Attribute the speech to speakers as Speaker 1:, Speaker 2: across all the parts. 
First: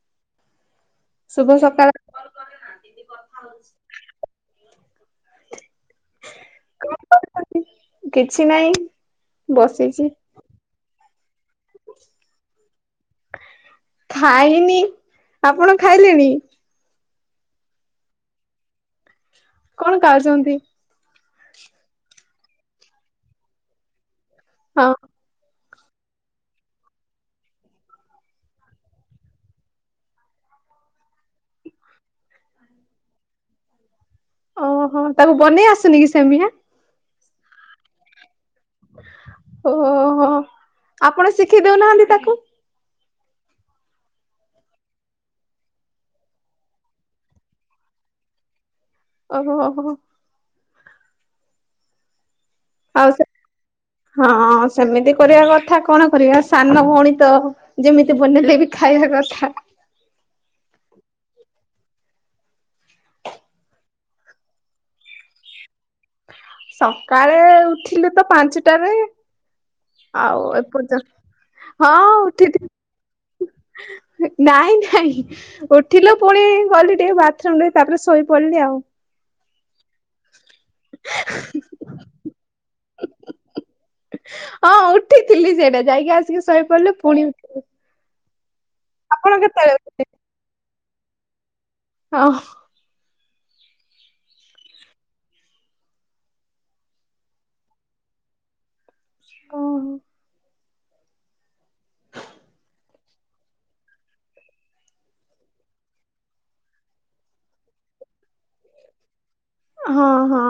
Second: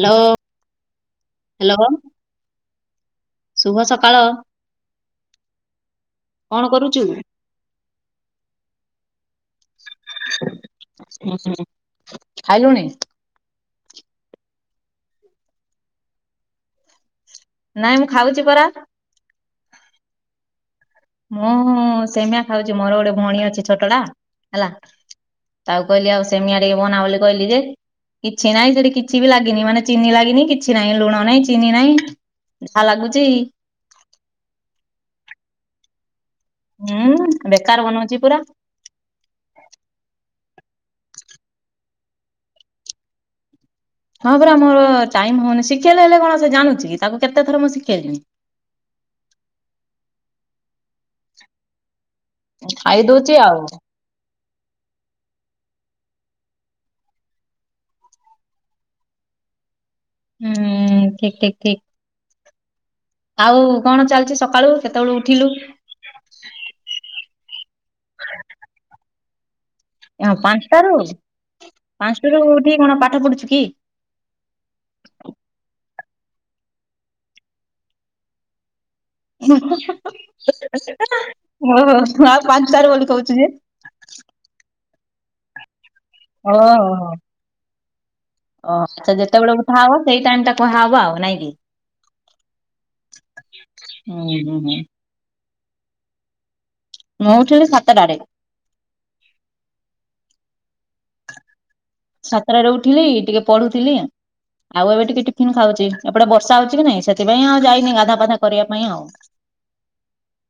Speaker 1: Hello!
Speaker 2: ଶୁଭ
Speaker 1: hello
Speaker 2: ସକାଳ!
Speaker 1: ଶୁଭ ସକାଳ! କଣ କରୁଛୁ?
Speaker 2: କିଛି ନାହିଁ ବସିଛି।
Speaker 1: ଖାଇଲୁଣିି?
Speaker 2: ଖାଇନି ଆପଣ ଖାଇଲେଣି?
Speaker 1: ନାଇଁ ମୁଁ ଖାଉଛି ପରା
Speaker 2: କଣ କାଉ ଛନ୍ତି?
Speaker 1: ମୁଁ ସେମିଆ ଖାଉଛି ମୋର ଗୋଟେ ଭଉଣୀ ଅଛି ଛୋଟ ଟା ହେଲା
Speaker 2: ହଁ
Speaker 1: ତାକୁ କହିଲି ଆଉ ସେମିଆ ଟିକେ ବନା ବୋଲି କହିଲି ଯେ କିଛି ନହିଁ ସେଠି କିଛି ବି ଲାଗିନି ମାନେ ଚିନି ଲାଗିନି କିଛି ନହିଁ ଲୁଣ ନହିଁ ଚିନି ନାହିଁ। ଯାହା ଲାଗୁଚି
Speaker 2: ଓହୋ! ତାକୁ ବନେଇ ଆସୁନି କି ସେମିଆ?
Speaker 1: ହୁଁ! ବେକାର ବନଉଛି ପୁରା
Speaker 2: ଓହୋ! ଆପଣ ଶିଖିଦଉ ନାହାନ୍ତି ତାକୁ
Speaker 1: ହଁ! ପୁରା ମୋର ଟାଇମ୍ ହଉନି ଶିଖେଇଲେ ହେଲେ କଣ ସେ ଜାଣୁଛିକି ତାକୁ କେତେ ଥର ମୁଁ ଶିଖେଇଲିଣି
Speaker 2: ଓହୋ!
Speaker 1: ଖାଇ
Speaker 2: ଆଉ ସେ
Speaker 1: ଦଉଛି ଆଉ।
Speaker 2: ହଁ ସେମିତି କରିବା କଥା କଣ କରିବା ସାନ ଭଉଣି ତ ଯେମିତି ବନେଇଲେ ବି ଖାଇବା କଥା
Speaker 1: ହୁଁ ଠିକ ଠିକ ଠିକ! ଆଉ କଣ ଚାଲିଛି ସକାଳୁ କେତେବେଳୁ ଉଠିଲୁ?
Speaker 2: କାଳେ ଉଠିଲୁ ତ ପାଞ୍ଚଟାରେ ଆଉ
Speaker 1: ପାଞ୍ଚଟାରୁ
Speaker 2: ଏପର୍ଯ୍ୟନ୍ତ ହଁ
Speaker 1: ପାଞ୍ଚଟାରୁ
Speaker 2: ଉଠି
Speaker 1: ଉଠିକି କଣ ପାଠ ପଢୁଛୁ କି?
Speaker 2: ନାଇଁ ନାଇଁ! ଥିଲୁ ପୁଣି ଗଲି ଟିକେ ବାଥରୁମ ରେ ତାପରେ ଶୋଇପଡିଲି ଆଉ।
Speaker 1: ହ! ଓ ଆଉ ପାଞ୍ଚ ଟା ରୁ ବୋଲି କହୁଛୁ ଯେ
Speaker 2: ଉଠଥିଲି ସେଇଟା ଯାଇକି ଆସିକି ଶୋଇପଡ଼ିଲି ପୁଣି ଉଠିବି
Speaker 1: ଓହ ଆଚ୍ଛା! ଯେତେବେଳେ ଉଠା ହବ ସେଇ ଟାଇମ୍ ଟା କୁହାହେବ ଆଉ ନାଇଁକି?
Speaker 2: ହଁ!
Speaker 1: ହଉ ହ ହଁ! ମୁଁ ଉଠିଲ ସାତ ଟା ରେ
Speaker 2: ଓ!
Speaker 1: ସାତଟା ରେ ଉଠିଲି ଟିକେ ପଢୁଥିଲି ଆଉ ଏବେ ଟିକେ ଟିଫିନ ଖାଉଛି। ଏପଟେ ବର୍ଷା ହଉଛି କି ନାଇଁ ସେଥିପାଇଁ ଆଉ ଯାଇନି ଗାଧା ଫାଧା କରିବା ପାଇଁ ଆଉ
Speaker 2: ହଁ ହଁ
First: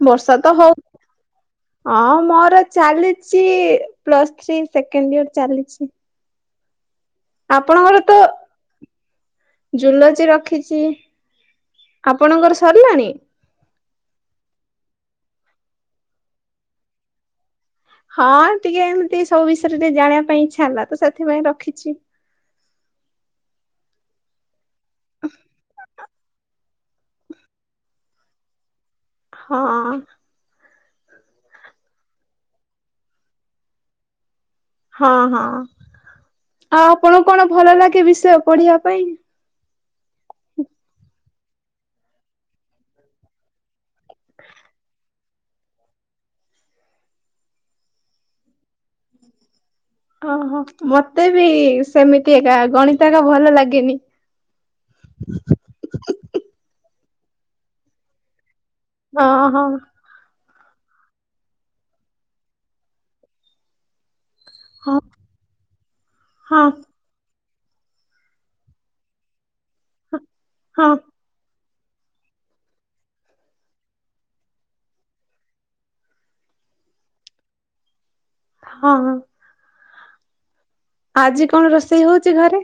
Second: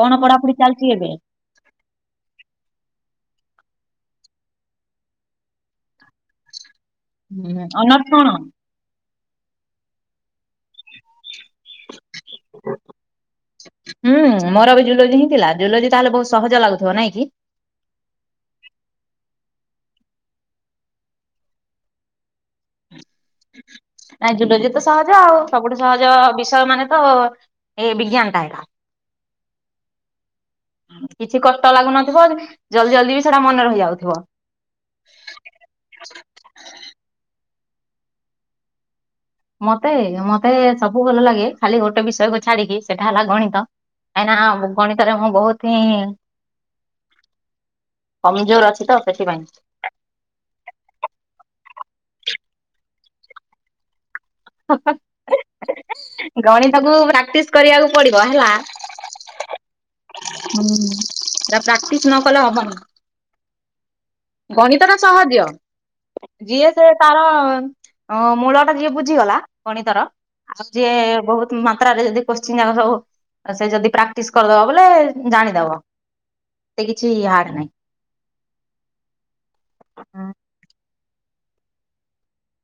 Speaker 1: କଣ
Speaker 2: ବର୍ଷା
Speaker 1: ପଢାପଢି
Speaker 2: ତ ହଉ।
Speaker 1: ଚାଲିଛି ଏବେ
Speaker 2: ହଁ ମୋର ଚାଲିଛି ପ୍ଲସ୍ ଥ୍ରୀ ସେକେଣ୍ଡ ଇର ଚାଲିଛି
Speaker 1: ହୁଁ ଅନସ୍ କଣ?
Speaker 2: ଜୁଓଲୋଜି ରଖିଛି। ଆପଣ ଙ୍କର ସାରିଲାଣି?
Speaker 1: ଜୁଓଲୋଜି ହିଁ ଥିଲା ଜୁଲୋଜି ତାହେଲେ ବହୁତ ସହଜ ଲାଗୁଥିବ ନାଇଁ କି?
Speaker 2: ହଁ ଟିକେ ଏମିତି ସବୁ ବିଷୟରେ ଟିକେ ଜାଣିବା ପାଇଁ ଇଚ୍ଛା ହେଲା ତ ସେଥିପାଇଁ ରଖିଛି [inaudible]
Speaker 1: ନାଇ ଜୁଓଲୋଜି ତ ସହଜ ଆଉ ସବୁଠୁ ସହଜ ବିଷୟ ମାନେ ତ ଏଇ ବିଜ୍ଞାନ କାଇ [inaudible]
Speaker 2: ହଁ!
Speaker 1: କିଛି କଷ୍ଟ ଲାଗୁନଥିବ। ଜଲଦି ଜଲଦି ବି ସେଟା ମନେ ରହି ଯାଉଥିବ।
Speaker 2: ହଁ ହଁ ଆଉ ଆପଣଙ୍କୁ କଣ ଭଲ ଲାଗେ ବିଷୟ ପଢିବା ପାଇଁ?
Speaker 1: ମତେ ମତେ ସବୁ ଭଲ ଲାଗେ ଖାଲି ଗୋଟେ ବିଷୟକୁ ଛାଡିକି ସେଟା ହେଲା ଗଣିତ। କାଇଁ ନା ଗଣିତରେ ମୁଁ ବହୁତ ହିଁ
Speaker 2: [unintelligible]
Speaker 1: କମଜୋର ଅଛି ତ ସେଥିପାଇଁ।
Speaker 2: ଅହ ମତେ ବି ସେମିତି ଏକା ଗଣିତ ଏକା ଭଲ ଲାଗେନି।
Speaker 1: ଗଣିତକୁ ପ୍ରାକ୍ଟିସ କରିବାକୁ ପଡିବ ହେଲା।
Speaker 2: ହଁ ହଁ।
Speaker 1: ହୁଁମ୍ ହେରା ପ୍ରାକ୍ଟିସ ନ କଲେ ହବନି। ଗଣିତ ଟା
Speaker 2: ହଁ
Speaker 1: ସହଜ
Speaker 2: ହଁ
Speaker 1: ଯିଏ ସେ ତାର ହଁ ମୂଳଟା ଯିଏ ବୁଝିଗଲା ଗଣିତର ଆଉ
Speaker 2: ହଁ
Speaker 1: ଯିଏ- ବହୁତ ମାତ୍ରାରେ ଯଦି କୋସଚିନ୍ ଯାକ ସବୁ ସେ ଯଦି ପ୍ରାକ୍ଟିସ କରିଦବ ବୋଲେ- ଜାଣିଦବ। ଏତେ କିଛି ହାର୍ଡ ନାହିଁ।
Speaker 2: ହଁ ହଁ।
Speaker 1: ହୁଁ।
Speaker 2: ଆଜି କଣ ରୋଷେଇ ହଉଛି ଘରେ?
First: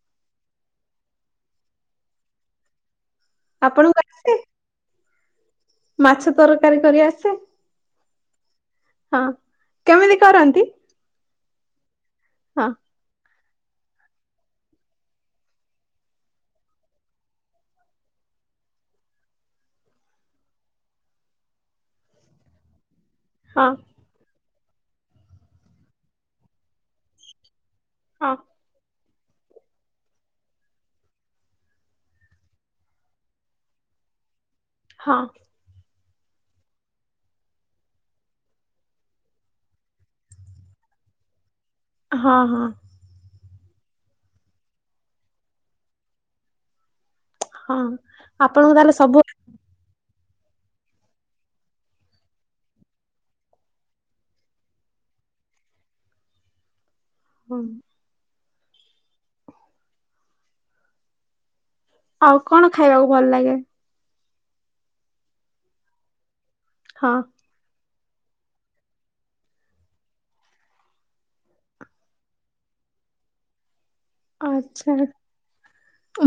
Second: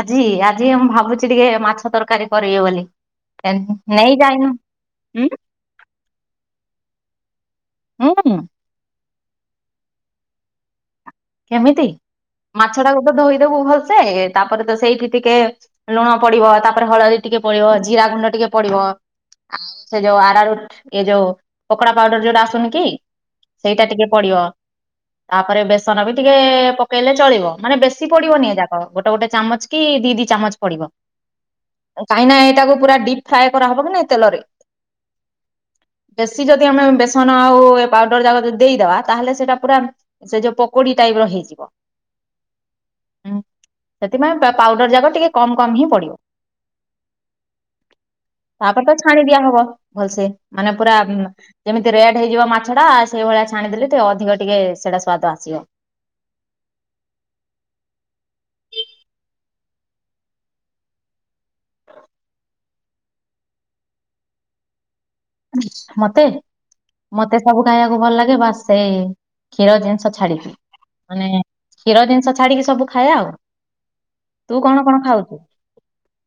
Speaker 1: ଆଜି ଆଜି ମୁଁ ଭାବୁଛି ଟିକେ ମାଛ ତରକାରୀ କରିବି ବୋଲି। କେନୁ
Speaker 2: ଆପଣଙ୍କୁ
Speaker 1: ନେଇ
Speaker 2: ଆସେ
Speaker 1: ଯାଇନୁ ହୁଁ ଉଁ।
Speaker 2: ମାଛ ତରକାରୀ କରି ଆସେ?
Speaker 1: ହୁଁ- ମ୍ ଉଁ।
Speaker 2: ହଁ କେମିତି କରନ୍ତି?
Speaker 1: କେମିତି
Speaker 2: ହଁ
Speaker 1: ମାଛଟାକୁ ତ ଧୋଇ ଦେବୁ ଭଲସେ ତାପରେ ତ ସେଇଠି ଟିକେ ଲୁଣ ପଡ଼ିବ ତାପରେ ହଳଦୀ ଟିକେ ପଡ଼ିବ ଜିରା ଗୁଣ୍ଡ ଟି ଟିକେ ପଡ଼ିବ ସେ ଯୋଉ ଆରରୁଟ୍ ଏ ଯୋଉ ପକୋଡ଼ା ପାଉଡ଼ର୍ ଯୋଉଟା ଆସୁନି କି
Speaker 2: ହଁ
Speaker 1: ସେଇଟା ଟିକେ ପଡ଼ିବ ତାପରେ ବେସନ ବି ଟିକେ- ପକେଇଲେ ଚଳିବ। ମାନେ ବେଶୀ
Speaker 2: ହଁ
Speaker 1: ପଡ଼ିବନି ଏ ଯାକ ଗୋଟେ ଗୋଟେ ଚାମଚ କି ଦି ଦି ଚାମଚ ପଡ଼ିବ। କାହିଁକି ନା- ଏଇଟାକୁ ପୁରା ଡିପ୍ ଫ୍ରାଏ କରାହବ କି ନାଇଁ ତେଲରେ।
Speaker 2: ହଁ।
Speaker 1: ବେଶୀ ଯଦି ଆମେ ବେସନ ଆଉ ଏ ପାଉଡ଼ର୍ ଯାକ ଯଦି ଦେଇଦବା ତାହେଲେ ସେଇଟା ପୁରା ସେ ଯୋଉ ପକ୍ କୋଡିଏ ଟାଇପ୍ ର ହେଇଯିବ।
Speaker 2: ହଁ ହଁ।
Speaker 1: ହୁଁ ସେଥିପାଇଁ ପାଉଡ଼ର ଯାକ ଟିକେ କମ୍ କମ୍ ହିଁ ପଡ଼ିବ।
Speaker 2: ହଁ ଆପଣଙ୍କୁ
Speaker 1: ତାପରେ
Speaker 2: ତାହେଲେ
Speaker 1: ତ
Speaker 2: ସବୁ
Speaker 1: ଛାଣି ଦିଆ ହବ ଭଲସେ। ମାନେ ପୁରା ଯେମିତି ରେଡ୍ ହେଇଯିବ ମାଛ ଟା ସେଇଭଳିଆ ଛାଣିଦେଲି ଟିକେ ଅଧିକ ଟିକେ ସେଇଟା ସ୍ଵାଦ ଆସିବ।
Speaker 2: ହୁଁ। ଆଉ କଣ ଖାଇବାକୁ ଭଲ ଲାଗେ?
Speaker 1: ମତେ
Speaker 2: ହଁ
Speaker 1: ମତେ ସବୁ ଖାଇବାକୁ ଭଲ ଲାଗେ ବାସ୍ ସେଇ- କ୍ଷୀର ଜିନିଷ ଛାଡ଼ିକି। ମାନେ କ୍ଷୀର ଜିନିଷ ଛାଡ଼ିକି ସବୁ ଖାଏ ଆଉ। ତୁ କଣ
Speaker 2: ଆଚ୍ଛା
Speaker 1: କଣ ଖାଉଛୁ?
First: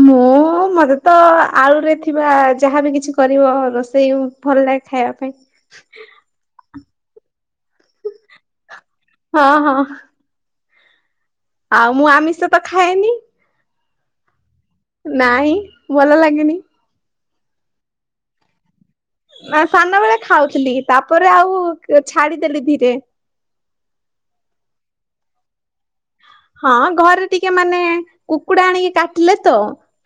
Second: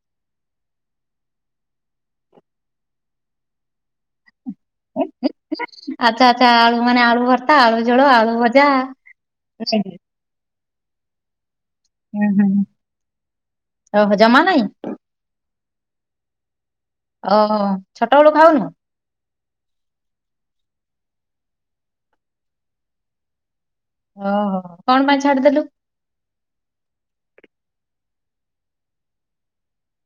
Speaker 2: ମୁଁ- ମତେ ତ- ଆଳୁରେ ଥିବା ଯାହାବି କିଛି କରିବ ରୋଷେଇ ଭଲ ଲାଗେ ଖାଇବା ପାଇଁ।
Speaker 1: ଆଚ୍ଛା ଆଚ୍ଛା ଆଳୁ ମାନେ ଆଳୁ ଭର୍ତା ଆଳୁ ଝୋଳ ଆଳୁ ଭଜା
Speaker 2: ହଁ ହଁ। ଆଉ ମୁଁ
Speaker 1: ହୁଁ ହୁଁ
Speaker 2: ଆମିଷ ତ ଖାଏନି।
Speaker 1: ଓହୋ ଜମା ନାଇଁ?
Speaker 2: ନାଇଁ ଭଲ ଲାଗେନି।
Speaker 1: ଓ ଛୋଟବେଳୁ ଖାଉନୁ?
Speaker 2: ନା ସାନ ବେଳେ ଖାଉଥିଲି ତାପରେ ଆଉ ଛାଡ଼ିଦେଲି ଧୀରେ।
Speaker 1: ଅହଁ କଣ ପାଇଁ ଛାଡ଼ି ଦେଲୁ।
Speaker 2: ହଁ ଘରେ ଟିକେ ମାନେ କୁକୁଡ଼ା ଆଣିକି କାଟିଲେ ତ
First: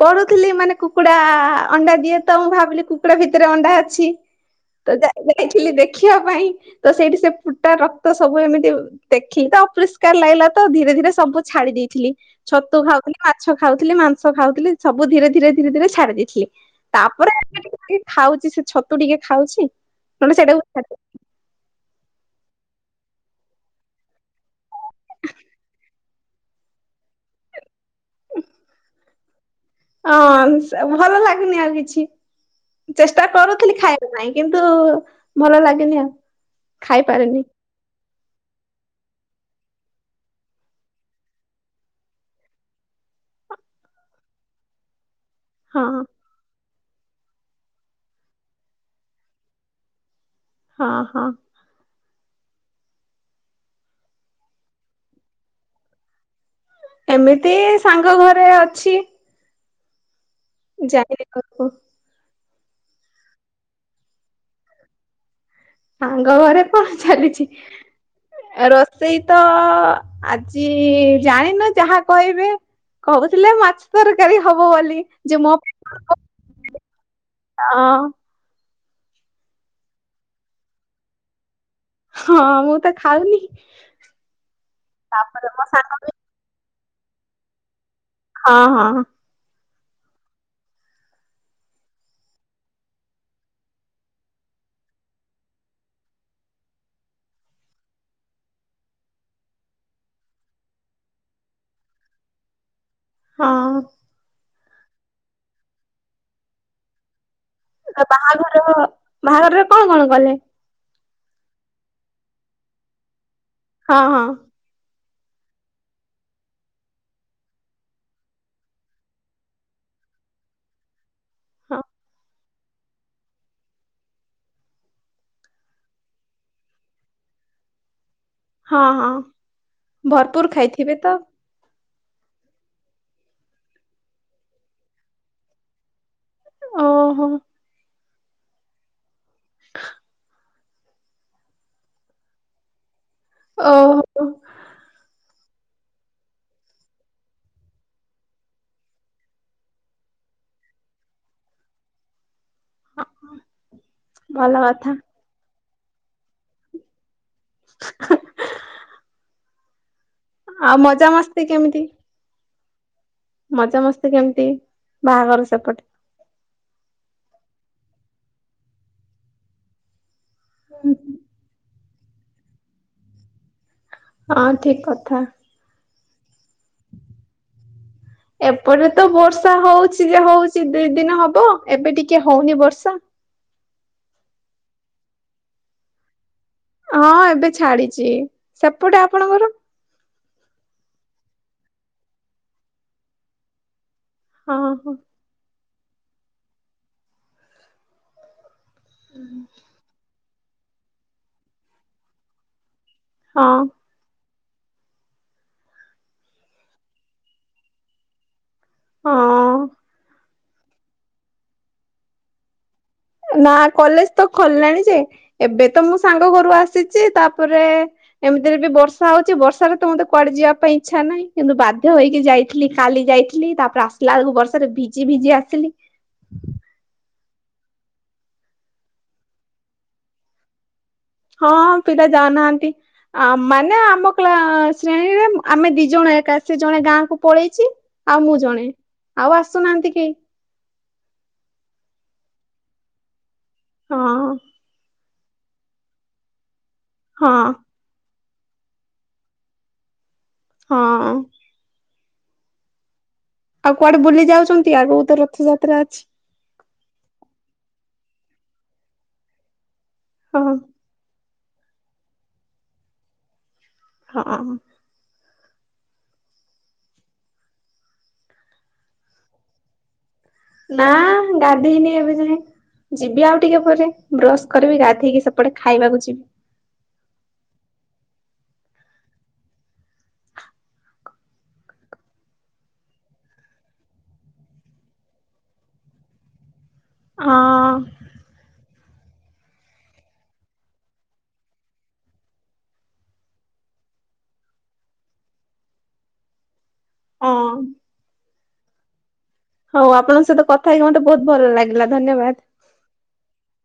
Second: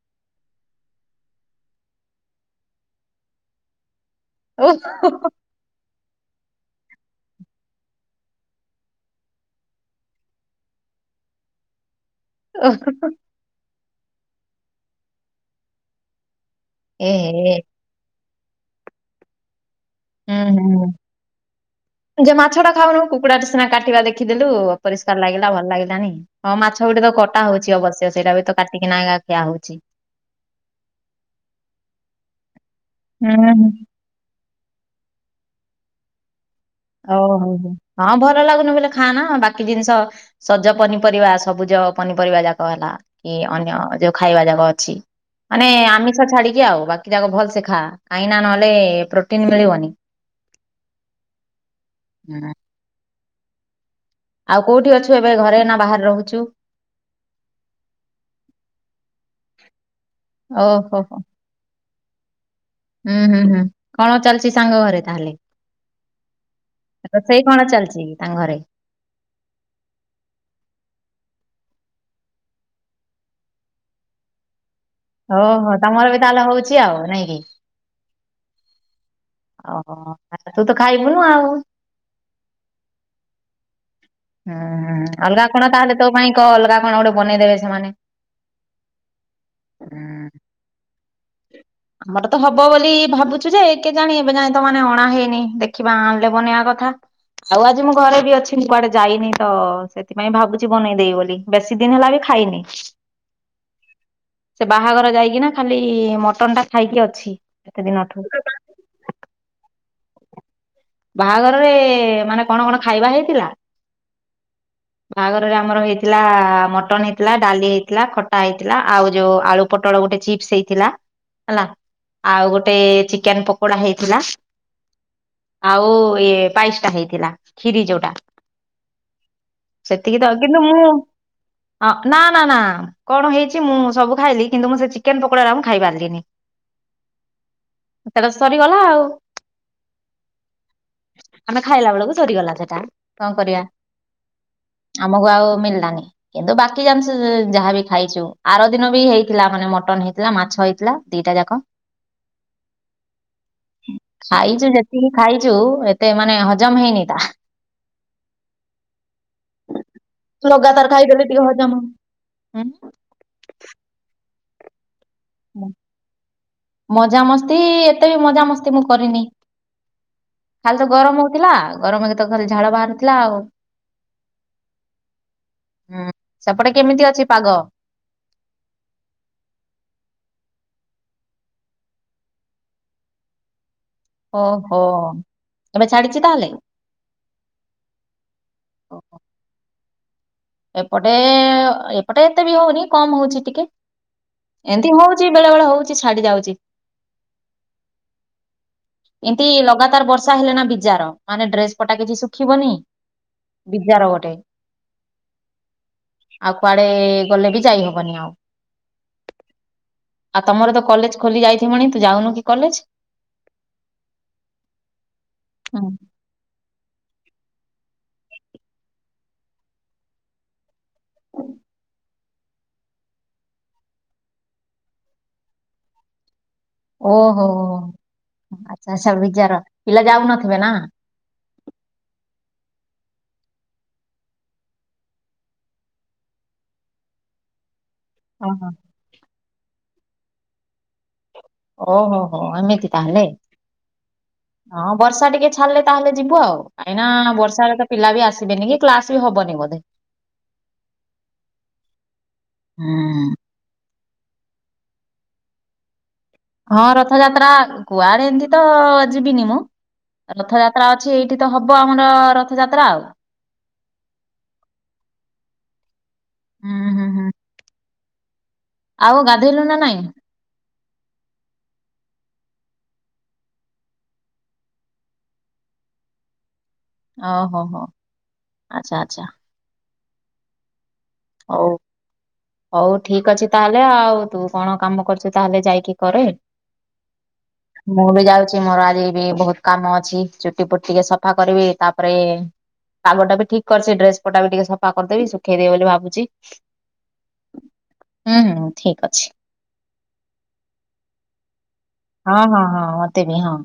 Speaker 2: ପଢ଼ୁଥିଲି ମାନେ କୁକୁଡ଼ା ଆ ଅଣ୍ଡା ଦିଏ ତ ମୁଁ ଭାବିଲି କୁକୁଡ଼ା ଭିତରେ ଅଣ୍ଡା ଅଛି ତ ଯା
Speaker 1: ଓହୋ
Speaker 2: ଦେଖିଲି ଦେ ଦେଖିବା ପାଇଁ ତ ସେଇଠି ସେ ଫୁଟା ରକ୍ତ ସବୁ ଏମିତି ଦେଖିକି ତ ଅପରିଷ୍କାର ଲାଗିଲା। ତ ଧୀରେ ଧୀରେ ସବୁ ଛାଡି ଦେଇଥିଲି ଛତୁ
Speaker 1: ଓହୋ,
Speaker 2: ଖାଉଥିଲି ମାଛ ଖାଉ ଥିଲି ମାଂସ ଖାଉଥିଲି ସବୁ ଧୀରେ ଧୀରେ ଧୀରେ ଧୀରେ ଛାଡି ଦେଇଥିଲି।
Speaker 1: ଏ
Speaker 2: ତାପରେ ଏବେ
Speaker 1: ହେ
Speaker 2: ଟିକେ ଟିକେ ଖାଉଛି ସେ ଛତୁ ଟିକେ ଖାଉଛି। ନହେଲେ
Speaker 1: ହୁଁ
Speaker 2: ସେଇଡାକୁ ବି ଛାଡ଼ିଦେବି।
Speaker 1: ମାଛ ଟା ଖାଉନୁ କୁକୁଡ଼ା ଟା ସିନା କାଟିବା ଦେଖିଦେଲୁ ଅପରିଷ୍କାର ଲାଗିଲା ଭଲ ଲାଗିଲାନି। ହଁ ମାଛ ଗୋଟେ ତ କଟା ହୋଉଛି ଅବ ଶ୍ୟ ସେଇଟା ବି ତ କାଟିକି ନା ଖିଆ ହୋଉଛି।
Speaker 2: ହଁ ଭଲ ଲାଗୁନି ଆଉ କିଛି। ଚେଷ୍ଟା କରୁଥିଲି ଖାଇବା ପାଇଁ କିନ୍ତୁ ଭଲ ଲାଗେନି ଆଉ।
Speaker 1: ଆଉ
Speaker 2: ଖାଇପାରେନି
Speaker 1: ହୋଉ ହୋଉ। ହଁ ଭଲ ଲାଗୁନି ବୋଲି ଖାଆନା ବାକି ଜିନିଷ ସଜ ପନିପରିବା ସବୁଜ ପନିପରିବା ଯାକ ହେଲା କି ଅନ୍ୟ ଯୋଉ ଖାଇବା ଯାକ ଅଛି ମାନେ
Speaker 2: ହଁ।
Speaker 1: ଆମିଷ ଛାଡିକି ଆଉ ବା କି ଯାକ ଭଲସେ ଖାଆ କାହିଁକିନା ନହେଲେ ପ୍ରୋଟିନ ମିଳିବନି।
Speaker 2: ହଁ ହଁ।
Speaker 1: ହୁଁ। ଆଉ କୋଉଠି ଅଛୁ ଏବେ ଘରେ ନା ବାହାରେ ରୋହୁଚୁ?
Speaker 2: ଏମିତି ଏଇ ସାଙ୍ଗ ଘରେ ଅଛି।
Speaker 1: [inaudible] ଓହୋ ହୋ
Speaker 2: ଯାଇନି ଘରକୁ।
Speaker 1: ହୁଁ ହୁଁ ହୁଁ କଣ ଚାଲିଚି ସାଙ୍ଗ ଘରେ ତାହେଲେ?
Speaker 2: ସାଙ୍ଗ ଘରେ କଣ
Speaker 1: ରୋଷେଇ
Speaker 2: ଚାଲିଛି?
Speaker 1: କଣ ଚାଲିଛି ତାଙ୍କ ଘରେ?
Speaker 2: ରୋଷେଇ ତ ଆଜି ଜାଣିନୁ ଯାହା କହିବେ କହୁଥିଲେ ମାଛ ତରକାରୀ ହବ ବୋଲି ଯେ ମୋ
Speaker 1: ଓହୋ
Speaker 2: ପାଇଁ
Speaker 1: ତମର ବି
Speaker 2: କଣ
Speaker 1: ତାହେଲେ ହଉଛି
Speaker 2: [unintelligible]
Speaker 1: ଆଉ ନାଇଁ
Speaker 2: ଅଁ।
Speaker 1: ଅହୋ ଆଚ୍ଛା ତୁ ତ ଖାଇବୁନୁ ଆଉ।
Speaker 2: ହଁ ମୁଁ ତ ଖାଉନି
Speaker 1: ହୁଁ ଅଲଗା
Speaker 2: ତାପରେ ମୋ
Speaker 1: କଣ
Speaker 2: ସାଙ୍ଗ
Speaker 1: ତାହେଲେ ତୋ ପାଇଁ କହ ଅଲଗା କଣ ଗୋଟେ ବନେଇଦେବେ ସେମାନେ।
Speaker 2: ହଁ ହଁ ହଁ।
Speaker 1: ହୁଁ। ଆମର ତ ହବ ବୋଲି ଭାବୁଚୁ ଯେ କେଜାଣି ଏବେ ଯାଏଁ ତ ମାନେ ଅଣା ହେଇନି ଦେଖିବା ଆଣିଲେ ବନେଇବା କ ଥା। ଆଉ ଆଜି ମୁଁ ଘରେ ବି ଅଛି ମୁଁ କୁଆଡେ ଯାଇନି ନି ତ ସେଥିପାଇଁ ଭାବୁଛି ବନେଇ ଦେବୀ ବୋଲି ବେଶୀ ଦିନ ହେଲା ବି ଖା ଖାଇନି।
Speaker 2: ହଁ
Speaker 1: ସେ ବାହାଘର ଯାଇକିନା ଖାଲି ମଟନ ଟା ଖାଇକି ଅଛି। ଏତେ
Speaker 2: ଆଉ
Speaker 1: ଦିନଠୁ
Speaker 2: ବାହାଘର ବାହାଘରରେ କଣ କଣ କଲେ?
Speaker 1: ବାହାଘରରେ ମାନେ କଣ କଣ ଖାଇବା ହେଇଥିଲା?
Speaker 2: ହଁ ହଁ।
Speaker 1: ବାହାଘରରେ ଆମର ହେଇଥିଲା ମଟନ ହେଇଥିଲା ଡାଲି ହେଇଥିଲା ଖଟା ହେଇଥିଲା ଆଉ ଯୋଉ ଆଳୁ ପଟ ଟୋଳୋ ଗେଟେ ଚିପ୍ସ ହେଇଥିଲା। ହେଲା
Speaker 2: ହଁ
Speaker 1: ଆଉ ଗୋଟେ ଚିକେନ ପକୋଡା ହେଇଥିଲା।
Speaker 2: [inaudible]
Speaker 1: ଆଉ ଏଇ ପାଇସ୍ ଟା ହେଇଥିଲା କ୍ଷୀରି ଯୋଉଟା।
Speaker 2: ହଁ ହଁ
Speaker 1: ସେତିକି ତ ଆଉ
Speaker 2: ଭରପୁର
Speaker 1: କିନ୍ତୁ ମୁଁ
Speaker 2: ଖାଇଥିବେ ତ
Speaker 1: ହଁ ନା ନା ନା କଣ ହେଇଛି ମୁଁ ସବୁ ଖାଇଲି କିନ୍ତ ମୁଁ ସେଇ ଚିକେନ ପକୋଡା ଟା ମୁଁ ଖାଇପାରିଲିନି।
Speaker 2: ଓହୋ।
Speaker 1: ଆଉ ସେଟା ସରିଗଲା ଆଉ।
Speaker 2: [inaudible]
Speaker 1: ଆମେ ଖାଇଲା ବେଳକୁ ସରିଗଲା ସେଟା। କଁ କରିବା
Speaker 2: ଓହୋ
Speaker 1: ଆମୁକୁ ଆଉ ମିଳିଲାନି। କିନ୍ତୁ ବାକି [unintelligible] ଯାହା ବି ଖାଇଛୁ ଆର ଦିନ ବି ହେଇଥିଲା, ମାନେ ମଟନ ହେଇଥିଲା। ମାଛ ହେଇଥିଲା ଦିଟା ଯାକ।
Speaker 2: ହ [unintelligible] ହଁ ଭଲ କଥା।
Speaker 1: ଯୋଉ ଏତେ ମାନେ ହଜମ ହଇନି ଏଇଟା।
Speaker 2: [unintelligible] ଆଉ
Speaker 1: ଲଗାତାର ଖାଇଦେଲେ
Speaker 2: ମଜାମସ୍ତି
Speaker 1: ଟିକେ ହଜମ
Speaker 2: କେମିତି ମଜାମସ୍ତି କେମିତି? ବାହାଘର ସେପଟେ
Speaker 1: ମଜାମସ୍ତି, ଏତେ ବି ମଜାମସ୍ତି ମୁଁ କରିନି। ଖାଲି ତ ଗରମ ହଉଥିଲା, ଗରମରେ ତ ଖାଲି ଝାଳ ବାହାରୁଥିଲା ଆଉ।
Speaker 2: ହଁ ଠିକ କଥା।
Speaker 1: ହୁଁ, ସେପଟେ କେମିତି ଅଛି ପାଗ?
Speaker 2: ଏପଟେ ତ ବର୍ଷା ହଉଛି ଯେ ହଉଛି ଦି ଦିନ ହବ, ଏବେ ଟିକେ ହଉନି ବର୍ଷା।
Speaker 1: ଓ ହୋ, ଏବେ ଛାଡିଛି ତାହେଲେ?
Speaker 2: ହଁ ଏବେ ଛାଡିଛି, ସେପଟେ ଆପଣଙ୍କର?
Speaker 1: ଏପଟେ, ଏପଟେ ଏତେ ବି ହଉନି କମ ହଉଛି ଟିକେ।
Speaker 2: ହଁ ହଁ
Speaker 1: ଏମିତି ହଉଛି, ବେଳେ ବେଳେ ହଉଛି ଛାଡି ଯାଉଛି। ଏମିତି ଲଗାତାର ବର୍ଷା ହେଲେ ନା ବିଜାର, ମାନେ ଡ୍ରେସ ପଟା କିଛି ଶୁଖିବନି।
Speaker 2: ହଁ।
Speaker 1: ବିଜାର ଗୋଟେ ଆଉ କୁଆଡେ ଗଲେ ବି, ଯାଇହବନି ଆଉ।
Speaker 2: ହଁ।
Speaker 1: ଆଉ ତମର ତ କଲେଜ ଖୋଲି ଯାଇଥିବଣି, ତୁ ଯାଉନୁ କି କଲେଜ?
Speaker 2: ନା କଲେଜ ତ ଖୋଲିଲାଣି ଯେ, ଏବେ ତ ମୁଁ ସାଙ୍ଗ ଘରୁ ଆସିଛି। ତା ପରେ ଏମିତିରେ ବି ବର୍ଷା ହଉଛି, ବର୍ଷାରେ ତ ମୋତେ କୁଆଡେ ଯିବା ପାଇଁ ଇଛା ନାହିଁ, କିନ୍ତୁ ବାଧ୍ୟ ହେଇକି ଯାଇ ଥିଲି କାଲି ଯାଇଥିଲି, ତାପରେ ଆସିଲା ବେଳକୁ ବର୍ଷାରେ ଭିଜି ଭିଜି ଆସିଲି।
Speaker 1: ଓ ହୋ ଆଚ୍ଛା, ସବୁ ବିଜାର ପିଲା ଯାଉନଥିବେ ନା?
Speaker 2: ହଁ ପିଲା ଯାଉନାହାନ୍ତି? ଆ ମାନେ ଆମ କ୍ଲା ଶ୍ରେଣୀରେ ଆମେ ଦି ଜଣ। ମୁଁ ଏକା ଆସିଛି। ସେ ଜଣେ ଗାଁକୁ ପଳେଇଛି, ଆଉ ମୁଁ ଜଣେ।
Speaker 1: ଓହୋ
Speaker 2: ଆଉ ଆସୁନାହାନ୍ତି କେହି?
Speaker 1: ଓ ହୋ ହୋ ଏମିତି ତାହେଲେ।
Speaker 2: ହଁ।
Speaker 1: ହଁ ବର୍ଷା ଟିକେ ଛାଡିଲେ ତାହେଲେ ଯିବୁ ଆଉ, କାଇଁନା
Speaker 2: ହଁ
Speaker 1: ବର୍ଷାରେ ତ ପିଲା ବି ଆସି ଯିବିନି, କି କ୍ଲାସ ବି ହବନି ବୋଧେ?
Speaker 2: ହଁ।
Speaker 1: ହୁଁ।
Speaker 2: ଆଉ କୁଆଡେ ବୁଲି ଯାଉଛନ୍ତି? ଆଗକୁ ତ ରଥଯାତ୍ରା ଅଛି।
Speaker 1: ହଁ ରଥଯାତ୍ରା, କୁଆଡେ ଏମିତି ତ ଯିବିନି ମୁଁ।
Speaker 2: ହଁ
Speaker 1: ରଥଯାତ୍ରା ଅଛି ଏଇ ଏଠି ତ ହବ ଆମର ରଥଯାତ୍ରା ଆଉ।
Speaker 2: ହଁ।
Speaker 1: ହୁଁ- ହୁଁ- ହୁଁ। ଆଉ ଗାଧୋଇଲୁଣି ନା ନାଇଁ?
Speaker 2: ନା ଗାଧେଇନି ଏବେ ଯାଏ। ଯିବି ଆଉ ଟିକେ ପରେ, ବ୍ରଶ କରିବି ଗାଧେଇକି ସେପଟେ ଖାଇବାକୁ ଯିବି।
Speaker 1: ଓ ହୋ ହୋ ଆଚ୍ଛା ଆଚ୍ଛା। ହଉ। ହଉ ଠିକ ଅଛି ତାହେଲେ, ଆଉ ତୁ କଣ କାମ କରୁଛୁ ତାହେଲେ ଯାଇକି କରେ।
Speaker 2: ହଁ
Speaker 1: ମୁଁ ବି ଯାଉଛି। ମୋର ଆ ଜି ବି ବହୁତ କାମ ଅଛି। ଚୁଟି ଫୁଟି ଟିକେ ସଫା କରିବି, ତାପରେ ପାଗଟା ବି ଠିକ କରିଛି, ଡ୍ରେସ ପଟା ବି ଟିକେ ସଫା କରିଦେବି ଶୁଖେଇବି ବୋଲି ଭାବୁଛି।
Speaker 2: ହଁ।
Speaker 1: ହୁଁ, ଠିକ ଅଛି।
Speaker 2: ହଉ ଆପଣଙ୍କ ସହିତ କଥା ହେଇକି ମୋତେ ବହୁତ ଭଲ ଲାଗିଲା ଧନ୍ୟବାଦ।
Speaker 1: ହଁ ହଁ ହଁ ମତେ ବି ହଁ